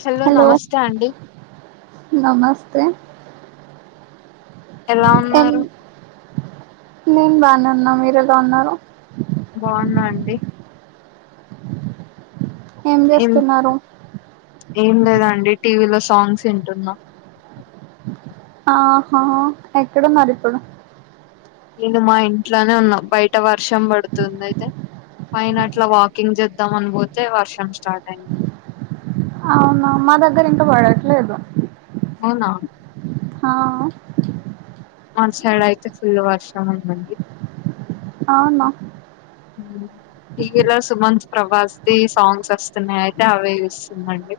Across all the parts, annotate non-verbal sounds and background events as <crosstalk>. Hello నమస్తే అండి నమస్తే ఎలా ఎం ఉన్నారు నేను బానే ఉన్న మీరు ఎలా ఉన్నారు బావున్నా అండి ఏం ఏం లేదండి టీవీలో సాంగ్స్ ఇంటున్నా ఆహా ఎక్కడున్నారు ఇప్పుడు నేను మా ఇంట్లోనే ఉన్నా బయట వర్షం పడుతుంది అయితే పైన అట్ల వాకింగ్ జేద్దాం అని పోతే వర్షం స్టార్ట్ అయింది అవునా మా దగ్గర ఇంక పడట్లేదు. అవునా హా అటు సైడైతే ఫుల్ వర్షం ఉందండి అవునా టివిలో సుమంత్ ప్రభాస్ ది సాంగ్స్ వస్తున్నాయి అయితె అవే చూస్తున్నా అండి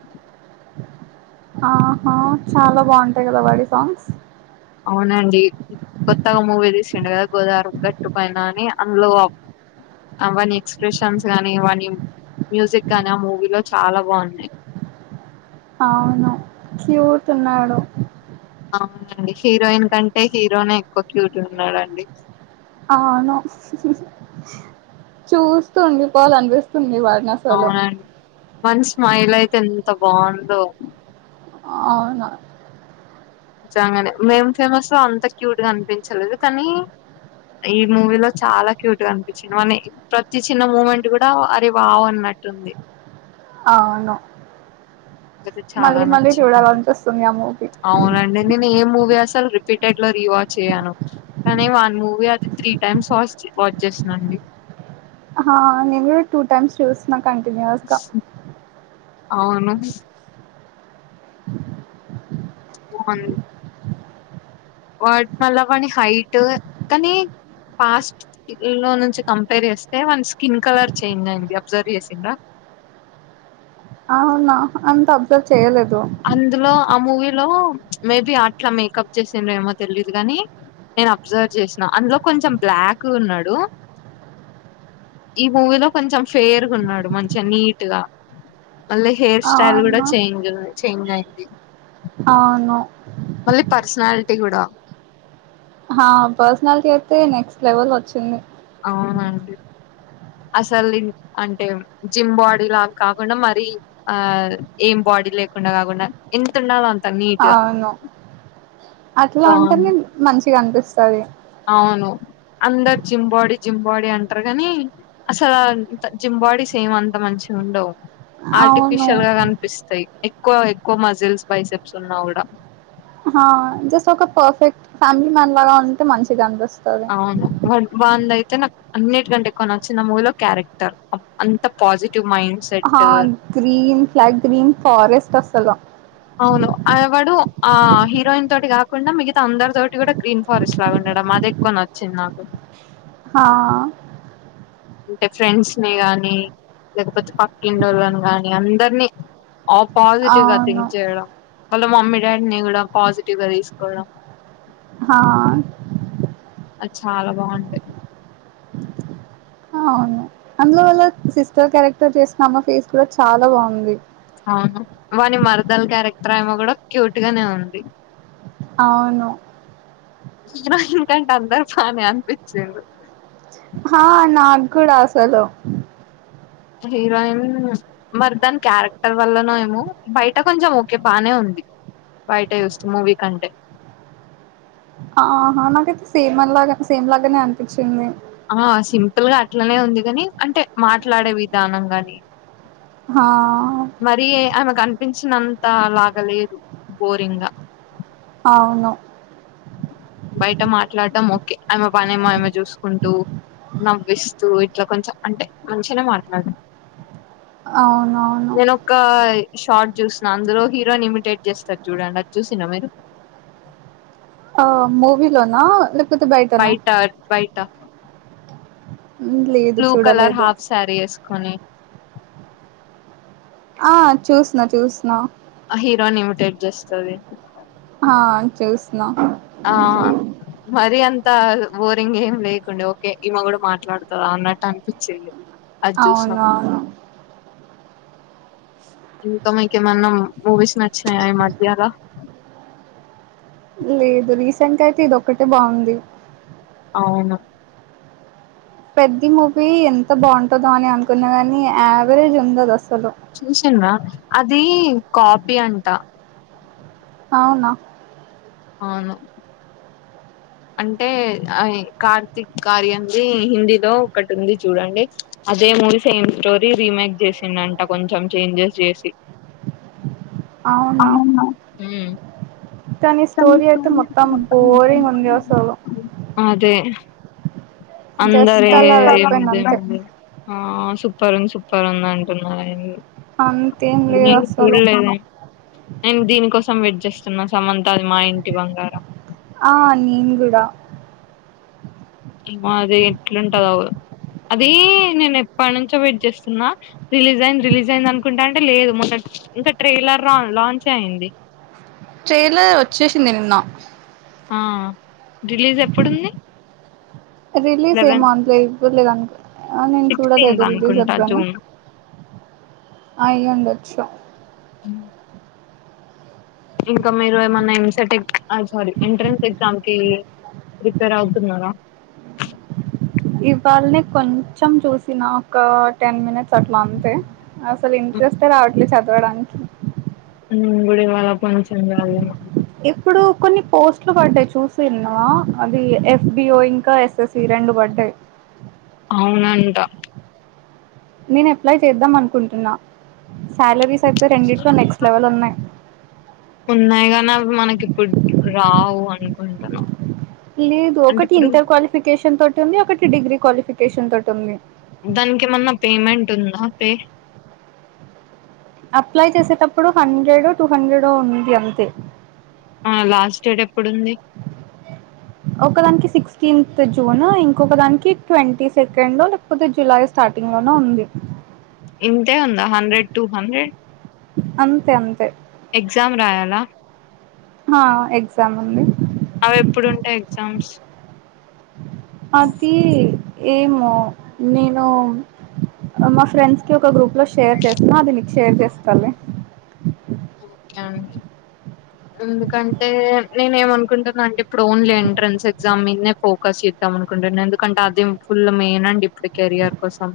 ఆహా చాలా బావుంటాయి గదా వాడి సాంగ్స్ అవునండి కొత్తగా మూవీ తీసిండు కదా గోదారిగట్టు పైన అని అందులో వాని ఎక్స్ప్రెషన్స్ గానీ, వాని మ్యూజిక్ గాని ఆ మూవీలో చాలా బాగున్నాయి. అవును క్యూట్ ఉన్నాడు అవునండి హీరోయిన్ కంటే హీరోనే ఎక్కువ క్యూట్ ఉన్నాడండి అవును చూస్తు ఉండి పోవాలనిపిస్తుంది వాడిన అవునండి వాని స్మైల్ అయితే ఎంత బాగుందో అవున నిజంగానే మేం ఫేమస్ లో అంత క్యూట్ గా అనిపించలేదు కనీ ఈ మూవీ లో చాలా క్యూట్ గా అనిపించింది వాని ప్రతి చిన్న మూమెంట్ కూడా అరె వావ్ అన్నట్టుంది అవును అయితే చాలా మళ్ళీ మళ్ళీ నచ్చిందండి చూడాలనిపిస్తుంది ఆ మూవీ అవునండి నేను ఏం మూవీ అసలు రిపీటెడ్ లో రీవాచ్ చేయ్యను కానీ వాన్ మూవీ అది త్రీ టైమ్స్ వాస్ వాచ్ చేసినండి హా నేను కూడా టూ టైమ్స్ చూసిన కంటిన్యూస్ గా అవును బాగుంది వాడు మల్ల వాని హైటు కానీ పాస్ట్ లో నుంచి కంపేర్ చేస్తే వాని స్కిన్ కలర్ చేంజ్ అయింది అబ్జర్వ్ చేసింర అవునా అంత అబ్జర్వ్ చేయలేదు అందులో ఆ మూవీలో మేబి అట్లా మేకప్ చేసింరేమో తెలీదు కాని నేను అబ్జర్వ్ చేసినా అందులో కొంచెం బ్లాక్గ ఉన్నడు ఈ మూవీలో కొంచెం ఫేర్గా ఉన్నాడు మంచిగా నీట్ గా మళ్ళ హెయిర్ స్టైల్ కూడా అవునా చేంజ్ ఉంది చేంజ్ అయింది అవును మళ్ళీ పర్సనాలిటీ కూడా ఆ పర్సనాలిటీ అయితే నెక్స్ట్ లెవెల్ వచ్చింది అవునండి అసలు అంటే జిమ్ బాడీ లాగ కాకుండా మరి ఆ ఏం బాడీ లేకుండా కాకుండా ఇంతుండాలో అంత నీట్ గా అవును అట్లా ఉంటేనే బాగుంది మంచిగానిపిస్తది అవును అందరు జిమ్బాడీ జిమ్బాడీ అంటరు గాని అసలంత జింబాడీస్ ఏం అంత మంచిగుండవ్ అవును ఆర్టిఫిషియల్ గా కనిపిస్తాయి ఎక్కువ ఎక్కువ మజిల్స్ బైసెప్స్ ఉన్నా గూడా హ జస్ట్ ఒక పర్ఫెక్ట్ ఫ్యామిలీ మ్యాన్ లాగా ఉంటే మంచిగానిపిస్తాది అవును వ వాంది అయితే నాక్ అన్నిటికంటే ఎక్కువ నచ్చింది ఆ మూవిలో క్యారెక్టర్ అంత పాజిటివ్ మైండ్స్ హా గ్రీన్ ఫ్లక్ గ్రీన్ ఫోరెస్ట్ అసల అవును ఆవాడు ఆ హీరోయిన్ తోటి గాకుండా మిగతా అందరి తోటి గూడా గ్రీన్ ఫారెస్ట్ లాగా ఉండడా మాదే ఎక్కువ నచ్చింది నాకు హ ఆ అంటే ఫ్రెండ్స్ ని గానీ లేకపోతే పక్కింటోళ్ళని గాని అందరినీ ఆ పాజిటివ్ గా అవును థింక్ చేయడం వాళ్ళ మమ్మీ డాడీని గూడా పాజిటివ్ గా తీసుకోవడం హా ఆ అది చాలా బాగుంటయి అవును అందులో వల్ల సిస్టర్ క్యారెక్టర్ చేసినా ఆమె ఫేస్ గూడా చాలా బాగుంది అవును వాని మరదలు క్యారెక్టర్ ఆమే గూడా క్యూట్ గానే ఉంది అవును హీరోయిన్ కంటే అందరు బానే అనిపించిరు హా నాగూడ అసలు హీరోయిన్ మరి దాని క్యారెక్టర్ వల్లన ఏమో బయట కొంచెం ఓకే బానే ఉంది బయట జుస్తే మూవీ కంటే ఆహ నాకైతే సేమ్ అ లాగా సేమ్ లాగానే అనిపించింది ఆ సింపుల్ గా అట్లనే ఉంది గాని అంటే మాట్లాడే విధానం గాని హ ఆ మరి ఆమెకనిపించినంత లాగ లేదు బోరింగా అవును బయట మాట్లాడటం ఓకే ఆమె పని ఏమో చూసుకుంటూ నవ్విస్తూ ఇట్లా కొంచెం అంటే మంచినే మాట్లాడ అవునవును నేను ఒక షార్ట్ చూసిన అందులో హీరోన్ ఇమిటేట్ చేస్తార్ చూడండి అది చూసినా మీరు ఆ మూవీ లోనా లే బయటా బయటా మ్ లేద్ బ్లూ కలర్ హాఫ్ శారీ ఎసుకొని ఆ చూసిన్నా చూసిన్నా ఆ హీరోయిన్ నిమిటేట్ చేస్తది ఆ చూసిన్నా ఆ మరి అంత బోరింగ్ ఏం లేకుండే ఓకే ఈమ గూడా మాట్లాడుతదా అన్నట్టు అనిపించింది అ అజుసినామ్ ఇంకా మీకేమన్నాం మూవీస్ నచ్చినాయ ఈ మధ్యగ లేదు రీసెంట్ గా అయితే ఇది ఒక్కటే బాగుంది అవున పెద్ద మూవీ ఎంత బాగుంటందో అని అనుకున్నా గాని ఆవరేజ్ ఉంది అది అసలు చూసిన్రా అది కాపీ అంట అవునా అవును అంటే కార్తీక్ కార్యంది హిందీలో ఒకటి ఉంది చూడండి అదే మూవీ సేమ్ స్టోరీ రీమేక్ చేసిండంట కొంచెం చేంజెస్ చేసి అవునా కానీ స్టోరీ అయితే మొత్తం బోరింగ్ ఉంది అసలు అదే అందరి జస్ట్ అలా ఏ వెళ్ళిపోయింది ముందే అంతే ఆ సూప్పర్ ఉంది సూప్పర్ ఉంది అంటున్నారు ఆ అంతేం మూవీ లేదు ఏ మూవీ అసలు చూడలేదే నేను దీనికోసం వెట్ చేస్తున్నా సమంతది మా ఇంటి బంగారం ఆ నేను కూడా అది ఎట్లుంటదో అవు అది నేను ఎప్పటి నుంచో వెయిట్ చేస్తున్నా రిలీజ్ అయింది రిలీజ్ అయింది అనుకుంటా అంటే లేదు మొ ఇంకా ట్రైలర్రా లాంచ్ ఐంది ట్రెలర్ ఓచ్చేసింధి నిన్న ఆ రిలీజ్ ఎప్పుడుంది రిలీజ్ ఏమో లెవెన్ అంతలో ఇవ్వలేదు అనుకో నేను చూడలేదు సిక్స్టీన్త్ రిలీజ్ అనుకుంటా ఎప్పుడని జూన్ అయి ఉండొచ్చు ఇ ఇంకా మీరు ఏమన్నా ఎంసటెక్ ఐమ్ సారీ ఎంట్రెన్స్ ఎగ్జామ్ కి ప్రీపేర్ అవుతున్నారా ఇవాల్నే కొంచెం చూసినా ఒక టెన్ మినిట్స్ అట్లా అంతే అసలు ఇంట్రెస్టే రావట్లే చదవడానికి గుడివాడ అప్పటినుంచి నేను చదివిన ఇప్పుడు కొన్ని పోస్ట్లు పడ్డాయి చూసిన్నా అద ఎఫ్ బి ఓ ఇంకా ఎస్ రెండు బడ్డయి అవునంట నేను అప్లై చేద్దాం అనుకుంటున్నా సాలరీస్ అయితే రెండిట్లో నెక్స్ట్ లెవెల్ ఉన్నాయి ఉన్నాయిగానీ అవి మనకి ఇప్పుడు రావు అనుకుంటున్నా లేదు అంటే ఒకటి ఇప్పుడు ఇంటర్ క్వాలిఫికేషన్ తోటి ఉంది ఒకటి డిగ్రీ క్వాలిఫికేషన్ తోటి ఉంది దానికి ఏమన్నా పేమెంట్ ఉందా పే అప్లై చేసేటప్పుడు హండ్రెడ్ టూ హండ్రెడ్ ఉంది అంతే ఆవునా లాస్ట్ డేట్ ఎప్పుడు ఉంది ఒకదానికి సిక్స్టీన్త్ జూన్ ఇంకొక దానికి ట్వంటీ సెకండ్ లే పోతే జులై స్టార్టింగ్ లోన ఉంది ఇంతే ఉందా హండ్రెడ్ టూ హండ్రెడ్ అంతే అంతే ఎగ్జామ్ రాయాల హా ఎగ్జామ్ ఉంది అవి ఎప్పుడుంటాయి ఎగ్జామ్స్ అదీ ఏమో నేను మా ఫ్రెండ్స్ కి ఒక గ్రూప్ లో షేర్ చేస్తా అది నీక్ షేర్ చేస్తాలే ఒకే అండి ఎందుకంటే నేను ఎం అనుకుంటున్నా అంటే ఇప్పుడు ఓన్లే ఎంట్రన్స్ ఎగ్జామ్ మీదనే ఫో కస్ చేద్దాం అనుకుంటున్న ఎందుకంటే అదే ఫుల్ మెయిన్ అండి ఇప్పుడు కెరియర్ కోసం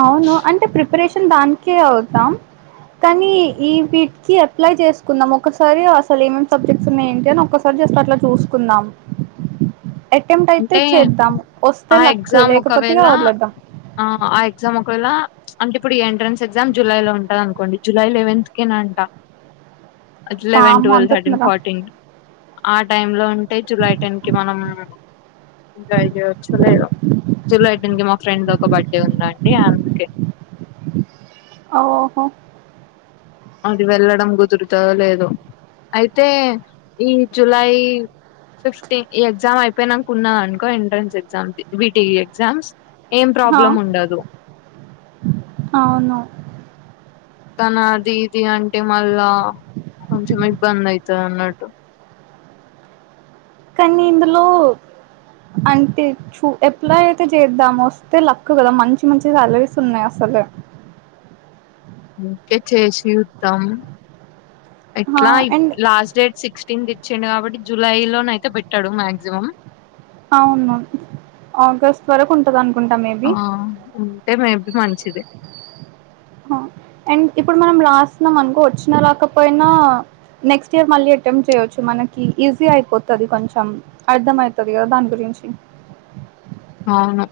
అవును అంటే ప్రిపరేషన్ దానికే అవుతాం కానీ ఈ వీటికి అ అప్లై చేసుకుందాం ఒకసారి అసలు ఏమేం సబ్జెక్ట్స్ ఉన్నాయి ఏంటి అని ఒకసారి జస్ట్ అట్లా చూసుకుందాం అటెంప్ట్ అయితే అంటే చేద్దాం వస్తే ఆ లక్కు ఎగ్జామ్ లేకపోతే ఇగ ఒకవేళ వదిలేద్దాం ఆ ఆ ఎగ్జామ్ ఒక వేలా అంటే ఇప్పుడు ఈ ఎంట్రన్స్ ఎగ్జామ్ జూలై లో ఉంటది అనుకోండి జులై లెవెంత్ కేనంట అట్ లెవెన్ వామ్మో ట్వల్వ్ అంత థర్టీన్ తొందర ఫార్టీన్ ఆ టైమ్ లో ఉంటే జూలై టెన్ కి మనం <unintelligible> జూలై టెన్ కి మా ఫ్రెండ్ ది ఒక బర్త్డే ఉంది అండి అందుకే ఓహో అది వెళ్లడం గుదురుతాదో లేదో అయితే ఈ జులై ఫిఫ్టీన్ ఈ ఎగ్జామ్ అయిపోయినానుకున్నా అనుకో ఎంట్రన్స్ ఎగ్జామ్ ది బీటి ఎగ్జామ్స్ ఏం హా ప్రాబ్లం ఉండదు అవును తన అది ఇది అంటే మళ్ళా కొంచెం ఇబ్బంది అయితది అన్నట్టు కనీ ఇందులో అంటే ఫు అప్లై అయితే చేద్దాం వస్తే లక్ కదా మంచి మంచి సాలరీస్ ఉన్నాయి అసలే ఓకే చేసి చూద్దాం హా ఎట్లా ఇ and last date sixteenth ఇచ్చిండు కాబట్టి జులై లోన అయితే పెట్టడు మాక్సిమం అవును ఆగస్ట్ వరకు ఉంటుంది అనుకుంటా మే ఆ ఉంటే మేబి మంచిదే అండ్ ఇప్పుడు మనం రాస్తున్నాం అనుకో వచ్చినా రాకపోయినా నెక్స్ట్ ఇయర్ మళ్ళీ అటెంప్ట్ చేయొచ్చు మనకి ఈజీ అయిపోతది కొంచెం అర్థం అయితది కదా దాని గురించి ఆవును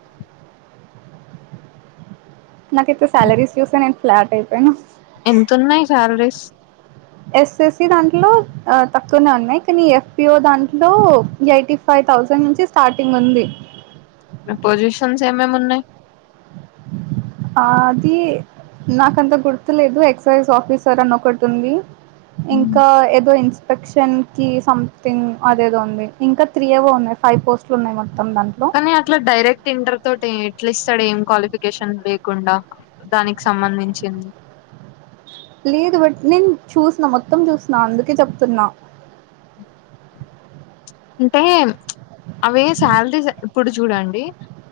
నాకైతే సాలరీస్ చూస్తే నేను ఫ్లాట్ అయిపోయాను ఎంతున్నాయి సాలరీస్ ఎస్ఎస్సి దాంట్లో ఆ తక్కువనే ఉన్నాయి కానీ ఎఫ్బిఓ దాంట్లో యైటిఫ్ ఫైవ్ థౌజండ్ నుంచి స్టార్టింగ్ ఉంది పొజిషన్స్ ఏమేమున్నాయ్ ఆది నాకంత గుర్తులేదు ఎక్సైజ్ ఆఫీసర్ అనొకటుంది ఇంకా ఏదో ఇన్స్పెక్షన్ కి సంథింగ్ అదేదో ఉంది ఇంకా త్రీ ఏవో ఉన్నయి ఫైవ్ పోస్ట్లున్నాయ్ మొత్తం దాంట్లో కానీ అట్లా డైరెక్ట్ ఇంటర్ తోటి ఎట్లిస్తాడు ఏం క్వాలిఫికేషన్ లేకుండా దానికి సంబంధించింది లేదు బట్ నేను చూస్న మొత్తం చూస్న అందుకే చెప్తున్నా అంటే అవే సాలరీస్ ఇప్పుడు జూడండి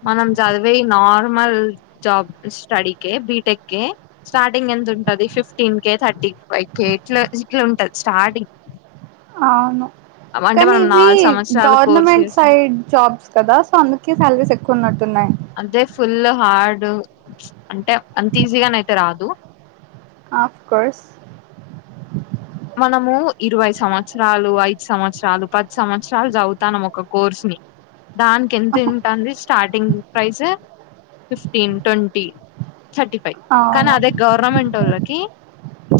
మనం జదివే నార్మల్ జాబ్ స్టడీకే బిటెక్కే స్టార్టింగ్ ఎంత ఉంటది fifteen K thirty five K ఇట్లా ఇట్లుంటది స్టార్టింగ్ అవును అంటే కాని మనం ఇవి నాలుగు సంవత్సరాలు కోర్సు గవర్నమెంట్ చేసి సైడ్ జాబ్స్ కదా సో అందుకే సాలరీస్ ఎక్కువ ఉన్నట్టున్నాయ్ అంతే ఫుల్ హార్డు అంటే అంత ఈజీగానైతే రాదు ఆఫ్ కోర్స్ మనము ఇరవై సంవత్సరాలు ఐదు సంవత్సరాలు పది సంవత్సరాలు చదువుతానం ఒక కోర్స్ని దాన్ ఎంత ఉంటాంది starting price fifteen twenty thirty five కానీ అవును అదే గవర్నమెంటోళ్ళకి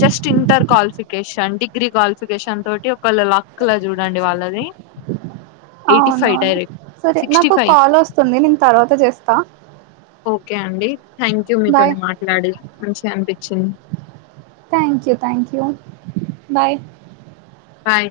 just inter qualification degree qualification తోటి ఒకళ లక్లా జూడండి వాళ్ళది ఎయిటీ ఫైవ్ అవునవును డైరెక్ట్ సరే సిక్స్టీ నాకో ఫైవ్ కాలోస్తుంది నేను తర్వాత చేస్తా ఓకే అండి థ్యాంక్యూ మీతోనే మాట్లాడి మంచిగనిపించింది థ్యాంక్యూ థ్యాంక్యూ బాయ్ బాయ్